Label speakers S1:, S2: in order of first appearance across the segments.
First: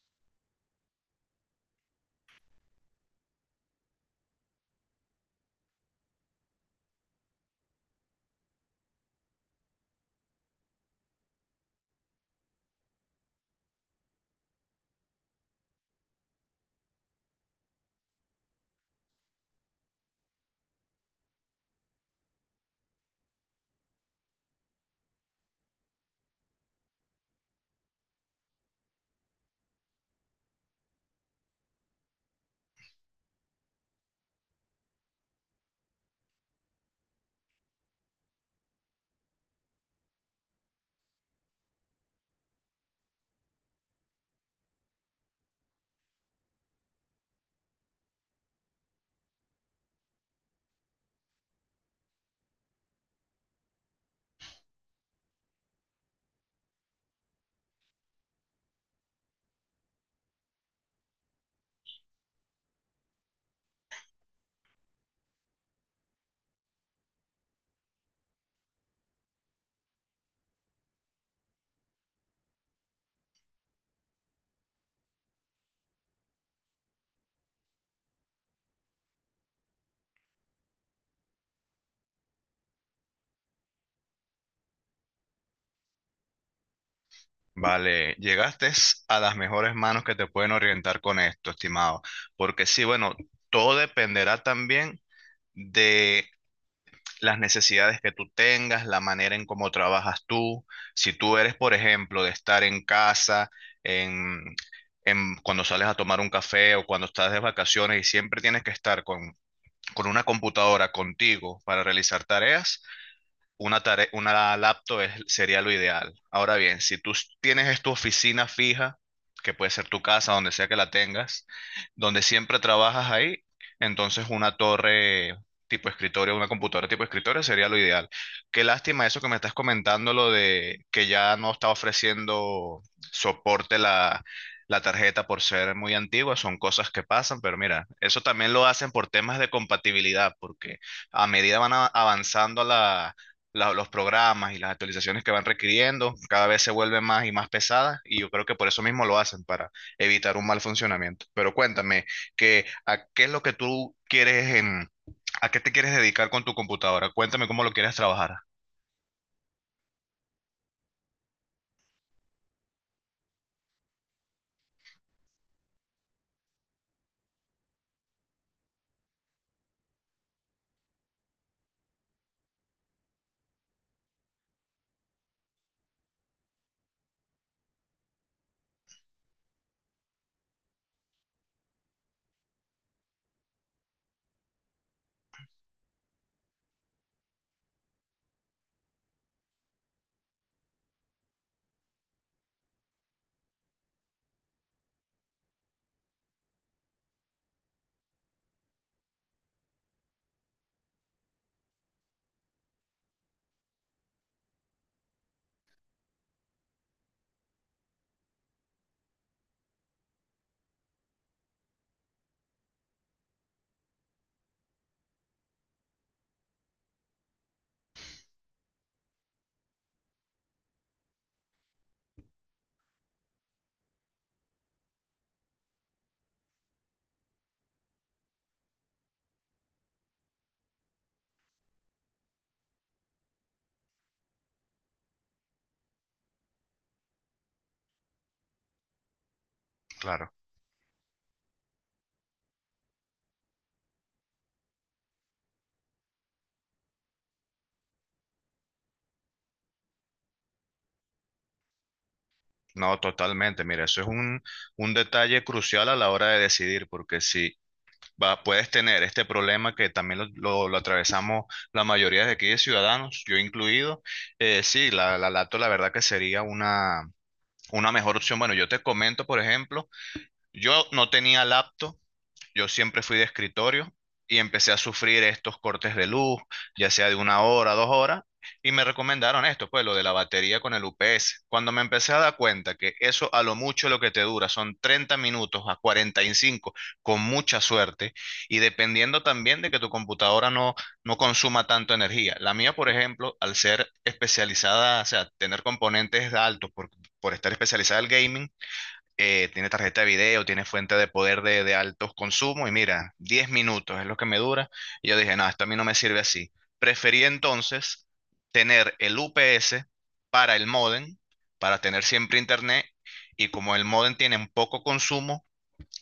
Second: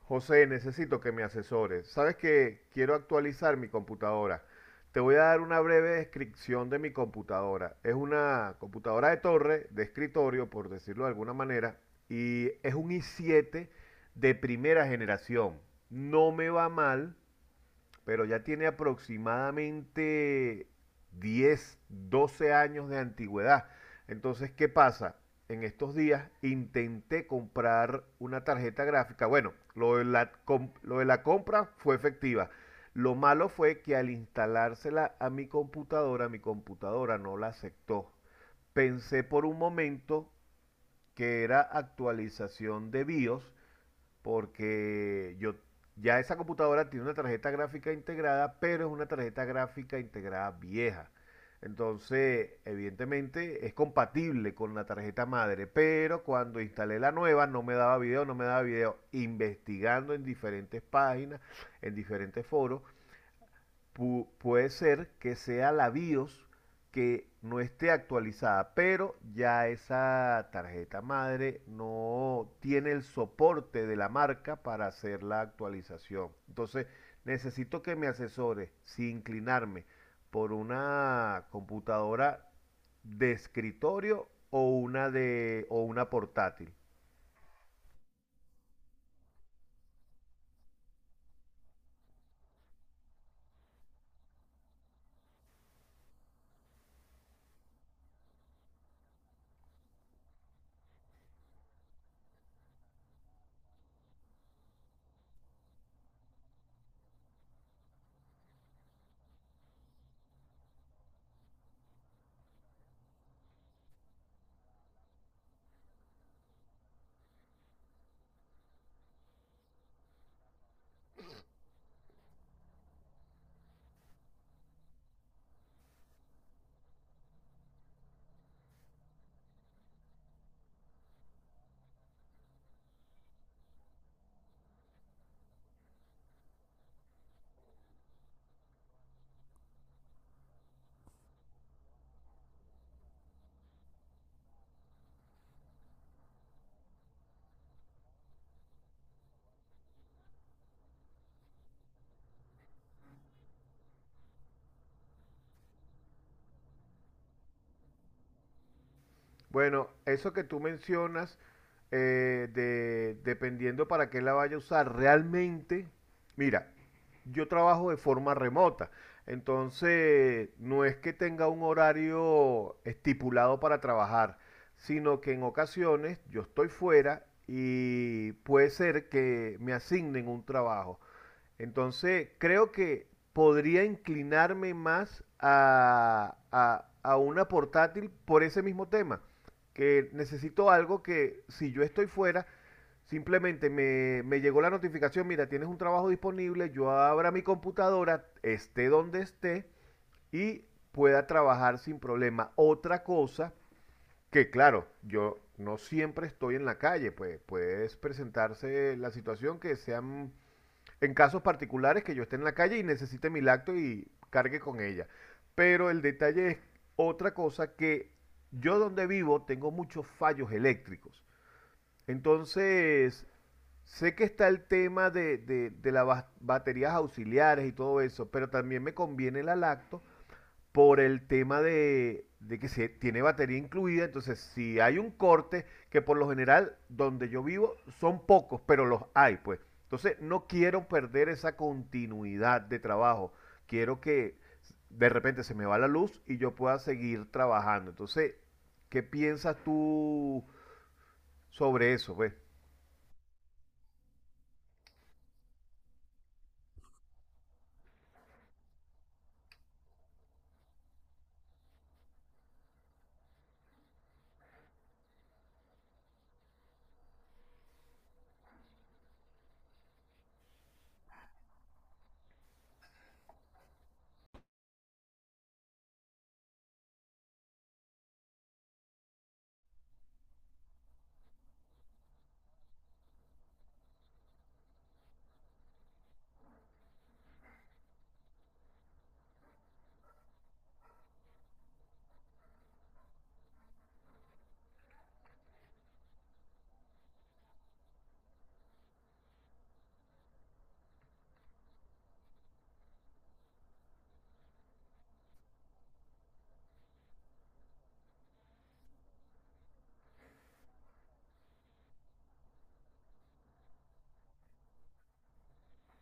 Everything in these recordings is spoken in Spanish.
S1: José, necesito que me asesores. Sabes que quiero actualizar mi computadora. Te voy a dar una breve descripción de mi computadora. Es una computadora de torre, de escritorio, por decirlo de alguna manera, y es un i7 de primera generación. No me va mal, pero ya tiene aproximadamente 10, 12 años de antigüedad. Entonces, ¿qué pasa? En estos días intenté comprar una tarjeta gráfica. Bueno, lo de la compra fue efectiva. Lo malo fue que al instalársela a mi computadora no la aceptó. Pensé por un momento que era actualización de BIOS porque yo ya esa computadora tiene una tarjeta gráfica integrada, pero es una tarjeta gráfica integrada vieja. Entonces, evidentemente es compatible con la tarjeta madre, pero cuando instalé la nueva no me daba video, no me daba video. Investigando en diferentes páginas, en diferentes foros, puede ser que sea la BIOS que no esté actualizada, pero ya esa tarjeta madre no tiene el soporte de la marca para hacer la actualización. Entonces, necesito que me asesore sin inclinarme por una computadora de escritorio o una de o una portátil.
S2: Vale, llegaste a las mejores manos que te pueden orientar con esto, estimado, porque sí, bueno, todo dependerá también de las necesidades que tú tengas, la manera en cómo trabajas tú. Si tú eres, por ejemplo, de estar en casa, en, en cuando sales a tomar un café o cuando estás de vacaciones y siempre tienes que estar con una computadora contigo para realizar tareas una laptop sería lo ideal. Ahora bien, si tienes es tu oficina fija, que puede ser tu casa, donde sea que la tengas, donde siempre trabajas ahí, entonces una torre tipo escritorio, una computadora tipo escritorio sería lo ideal. Qué lástima eso que me estás comentando, lo de que ya no está ofreciendo soporte la tarjeta por ser muy antigua, son cosas que pasan, pero mira, eso también lo hacen por temas de compatibilidad, porque a medida avanzando los programas y las actualizaciones que van requiriendo cada vez se vuelven más y más pesadas y yo creo que por eso mismo lo hacen, para evitar un mal funcionamiento. Pero cuéntame, qué ¿a qué es lo que tú quieres a qué te quieres dedicar con tu computadora? Cuéntame cómo lo quieres trabajar.
S1: Bueno, eso que tú mencionas, dependiendo para qué la vaya a usar, realmente, mira, yo trabajo de forma remota, entonces no es que tenga un horario estipulado para trabajar, sino que en ocasiones yo estoy fuera y puede ser que me asignen un trabajo. Entonces creo que podría inclinarme más a una portátil por ese mismo tema, que necesito algo que si yo estoy fuera, simplemente me llegó la notificación, mira, tienes un trabajo disponible, yo abra mi computadora, esté donde esté y pueda trabajar sin problema. Otra cosa que claro, yo no siempre estoy en la calle, pues puede presentarse la situación que sean en casos particulares que yo esté en la calle y necesite mi lacto y cargue con ella. Pero el detalle es otra cosa que yo donde vivo tengo muchos fallos eléctricos. Entonces, sé que está el tema de las baterías auxiliares y todo eso, pero también me conviene la lacto por el tema de que se tiene batería incluida, entonces si hay un corte, que por lo general donde yo vivo son pocos, pero los hay, pues. Entonces
S2: Claro.
S1: no quiero perder esa continuidad de trabajo. Quiero que de repente se me va la luz y yo pueda seguir trabajando. Entonces, ¿qué piensas tú sobre eso, pues?
S2: No, totalmente. Mira, eso es un detalle crucial a la hora de decidir, porque si va, puedes tener este problema que también lo atravesamos la mayoría de aquí de ciudadanos, yo incluido, sí, la laptop la verdad que sería una mejor opción. Bueno, yo te comento, por ejemplo, yo no tenía laptop, yo siempre fui de escritorio y empecé a sufrir estos cortes de luz, ya sea de una hora, dos horas, y me recomendaron esto, pues lo de la batería con el UPS. Cuando me empecé a dar cuenta que eso a lo mucho lo que te dura son 30 minutos a 45 con mucha suerte y dependiendo también de que tu computadora no consuma tanto energía. La mía, por ejemplo, al ser especializada, o sea, tener componentes altos por estar especializada en gaming, tiene tarjeta de video, tiene fuente de poder de altos consumos y mira, 10 minutos es lo que me dura. Y yo dije, no, esto a mí no me sirve así. Preferí entonces tener el UPS para el modem, para tener siempre internet y como el modem tiene un poco consumo,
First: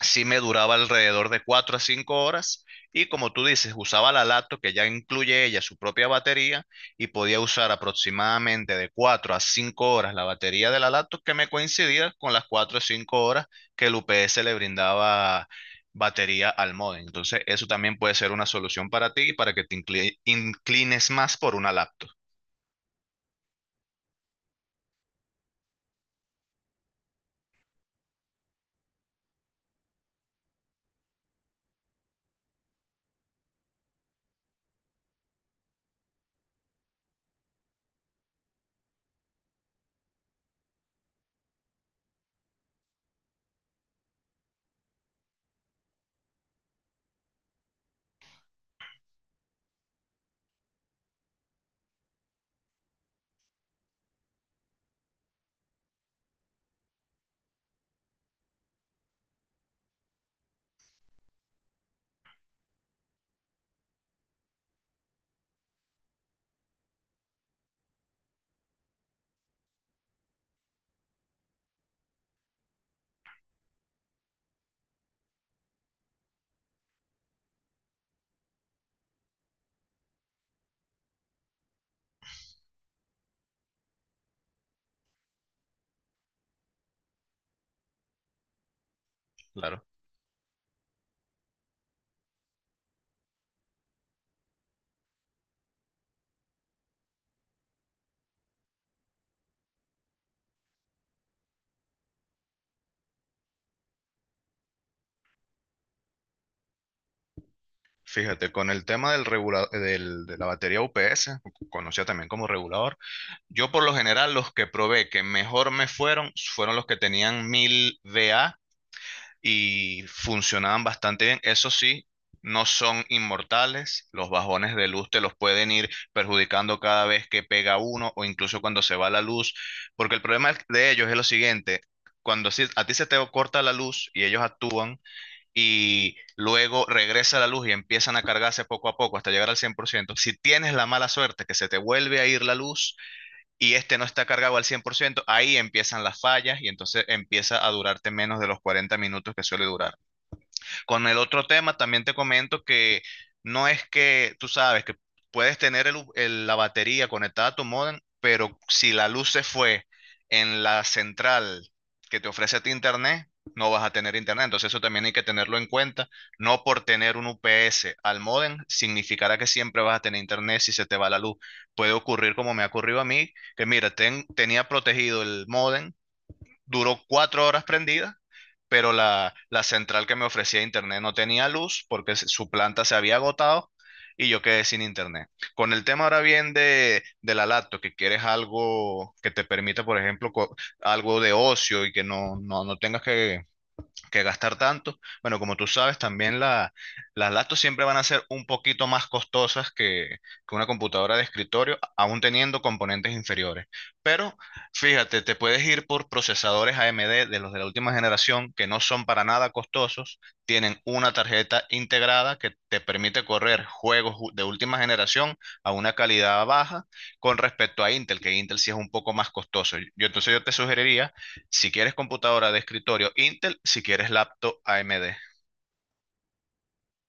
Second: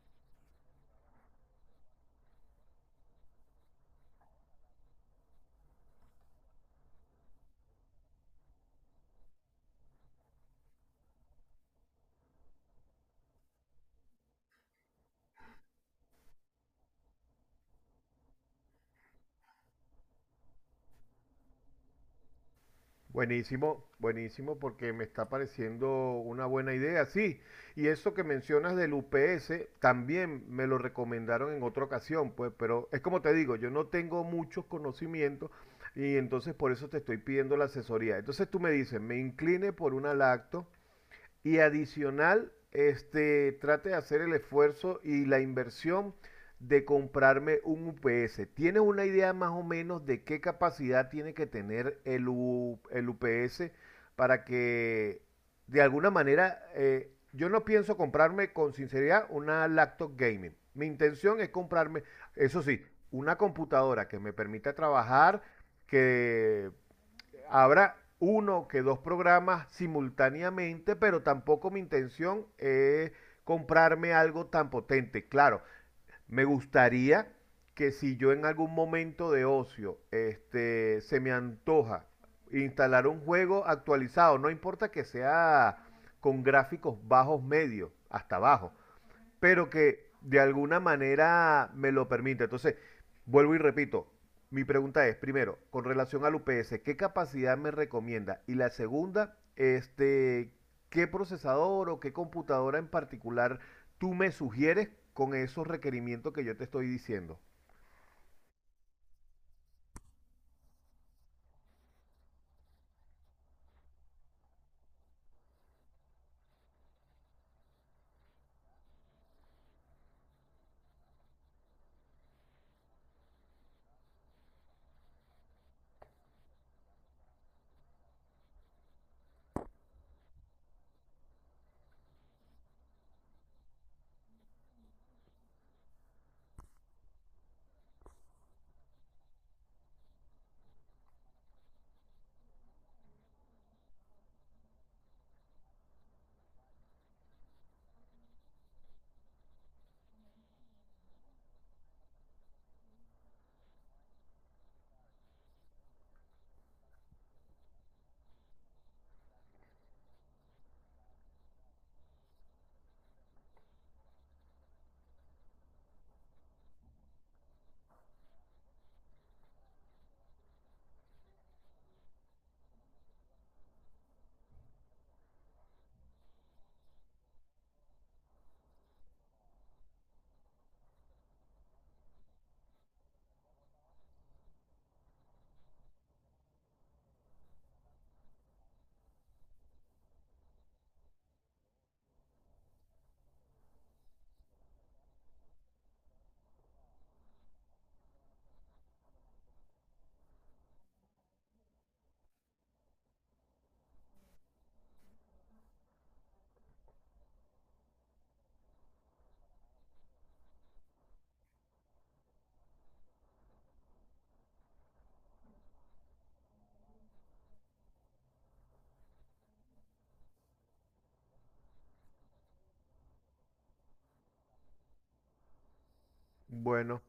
S2: sí me duraba alrededor de 4 a 5 horas y como tú dices, usaba la laptop que ya incluye ella su propia batería y podía usar aproximadamente de 4 a 5 horas la batería de la laptop que me coincidía con las 4 o 5 horas que el UPS le brindaba batería al modem. Entonces, eso también puede ser una solución para ti y para que te inclines más por una laptop,
S1: Buenísimo, buenísimo, porque me está pareciendo una buena idea, sí. Y eso que mencionas del UPS, también me lo recomendaron en otra ocasión, pues, pero es como te digo, yo no tengo muchos conocimientos y entonces por eso te estoy pidiendo la asesoría. Entonces tú me dices, me incline por una lacto, y adicional, trate de hacer el esfuerzo y la inversión de comprarme un UPS. ¿Tienes una idea más o menos de qué capacidad tiene que tener el UPS para que de alguna manera yo no pienso comprarme con sinceridad una laptop gaming. Mi intención es comprarme, eso sí, una computadora que me permita trabajar, que habrá uno que dos programas simultáneamente, pero tampoco mi intención es comprarme algo tan potente. Claro, me gustaría que si yo en algún momento de ocio se me antoja instalar un juego actualizado, no importa que sea con gráficos bajos medios, hasta abajo, pero
S2: claro.
S1: que de alguna manera me lo permite. Entonces, vuelvo y repito, mi pregunta es, primero, con relación al UPS, ¿qué capacidad me recomienda? Y la segunda, ¿qué procesador o qué computadora en particular tú me sugieres con esos requerimientos que yo te estoy diciendo?
S2: Fíjate, con el tema del de la batería UPS, conocida también como regulador, yo por lo general los que probé que mejor me fueron fueron los que tenían 1000 VA y funcionaban bastante bien. Eso sí, no son inmortales. Los bajones de luz te los pueden ir perjudicando cada vez que pega uno o incluso cuando se va la luz. Porque el problema de ellos es lo siguiente. Cuando a ti se te corta la luz y ellos actúan y luego regresa la luz y empiezan a cargarse poco a poco hasta llegar al 100%, si tienes la mala suerte que se te vuelve a ir la luz, y este no está cargado al 100%, ahí empiezan las fallas y entonces empieza a durarte menos de los 40 minutos que suele durar. Con el otro tema también te comento que no es que tú sabes que puedes tener el la batería conectada a tu modem, pero si la luz se fue en la central que te ofrece a ti internet, no vas a tener internet. Entonces eso también hay que tenerlo en cuenta. No por tener un UPS al modem significará que siempre vas a tener internet si se te va la luz. Puede ocurrir como me ha ocurrido a mí, que mira, tenía protegido el modem, duró 4 horas prendida, pero la central que me ofrecía internet no tenía luz porque su planta se había agotado y yo quedé sin internet. Con el tema ahora bien de la laptop, que quieres algo que te permita, por ejemplo, algo de ocio y que no tengas que gastar tanto. Bueno, como tú sabes, también las laptops siempre van a ser un poquito más costosas que una computadora de escritorio, aún teniendo componentes inferiores. Pero fíjate, te puedes ir por procesadores AMD de los de la última generación que no son para nada costosos, tienen una tarjeta integrada que te permite correr juegos de última generación a una calidad baja con respecto a Intel, que Intel sí es un poco más costoso. Yo entonces yo te sugeriría si quieres computadora de escritorio Intel, si quieres laptop AMD.
S1: Bueno,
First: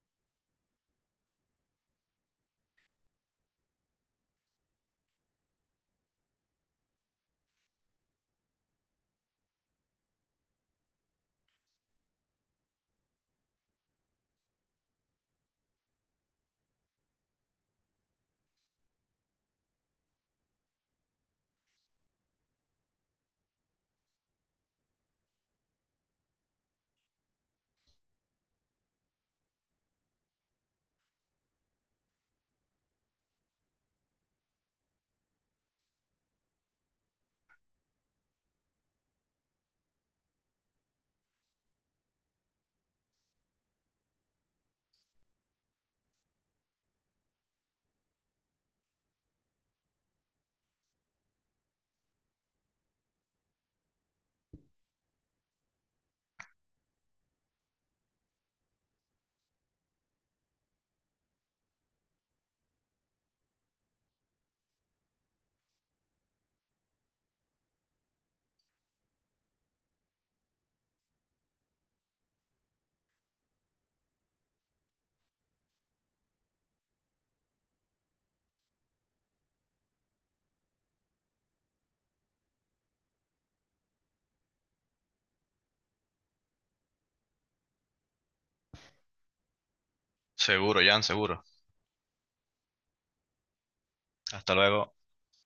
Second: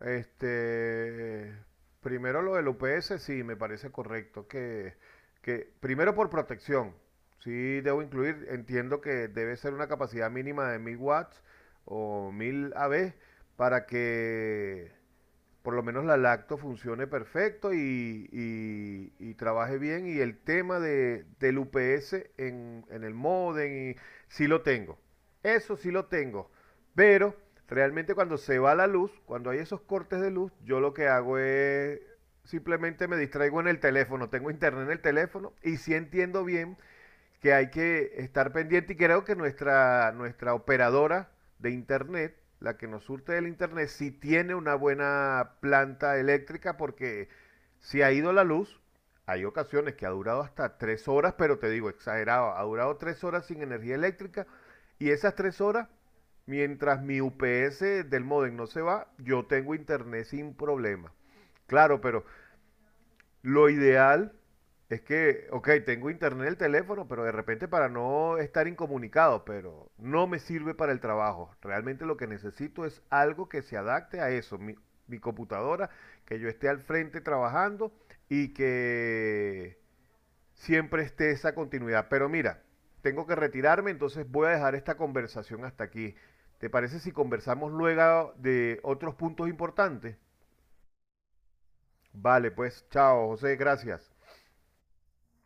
S1: este, primero lo del UPS, sí, me parece correcto que primero por protección, sí debo incluir, entiendo que debe ser una capacidad mínima de 1000 watts o 1000 AB para que por lo menos la lacto funcione perfecto y trabaje bien. Y el tema del UPS en, el modem, y, sí lo tengo. Eso sí lo tengo. Pero realmente cuando se va la luz, cuando hay esos cortes de luz, yo lo que hago es simplemente me distraigo en el teléfono. Tengo internet en el teléfono y sí entiendo bien que hay que estar pendiente y creo que nuestra operadora de internet, la que nos surte del internet, sí tiene una buena planta eléctrica porque si ha ido la luz, hay ocasiones que ha durado hasta 3 horas, pero te digo, exagerado, ha durado 3 horas sin energía eléctrica y esas 3 horas, mientras mi UPS del modem no se va, yo tengo internet sin problema. Claro, pero lo ideal es que, ok, tengo internet en el teléfono, pero de repente para no estar incomunicado, pero no me sirve para el trabajo. Realmente lo que necesito es algo que se adapte a eso, mi computadora, que yo esté al frente trabajando y que siempre esté esa continuidad. Pero mira, tengo que retirarme, entonces voy a dejar esta conversación hasta aquí. ¿Te parece si conversamos luego de otros puntos importantes?
S2: Seguro, Jan, seguro.
S1: Vale, pues chao, José, gracias.
S2: Hasta luego.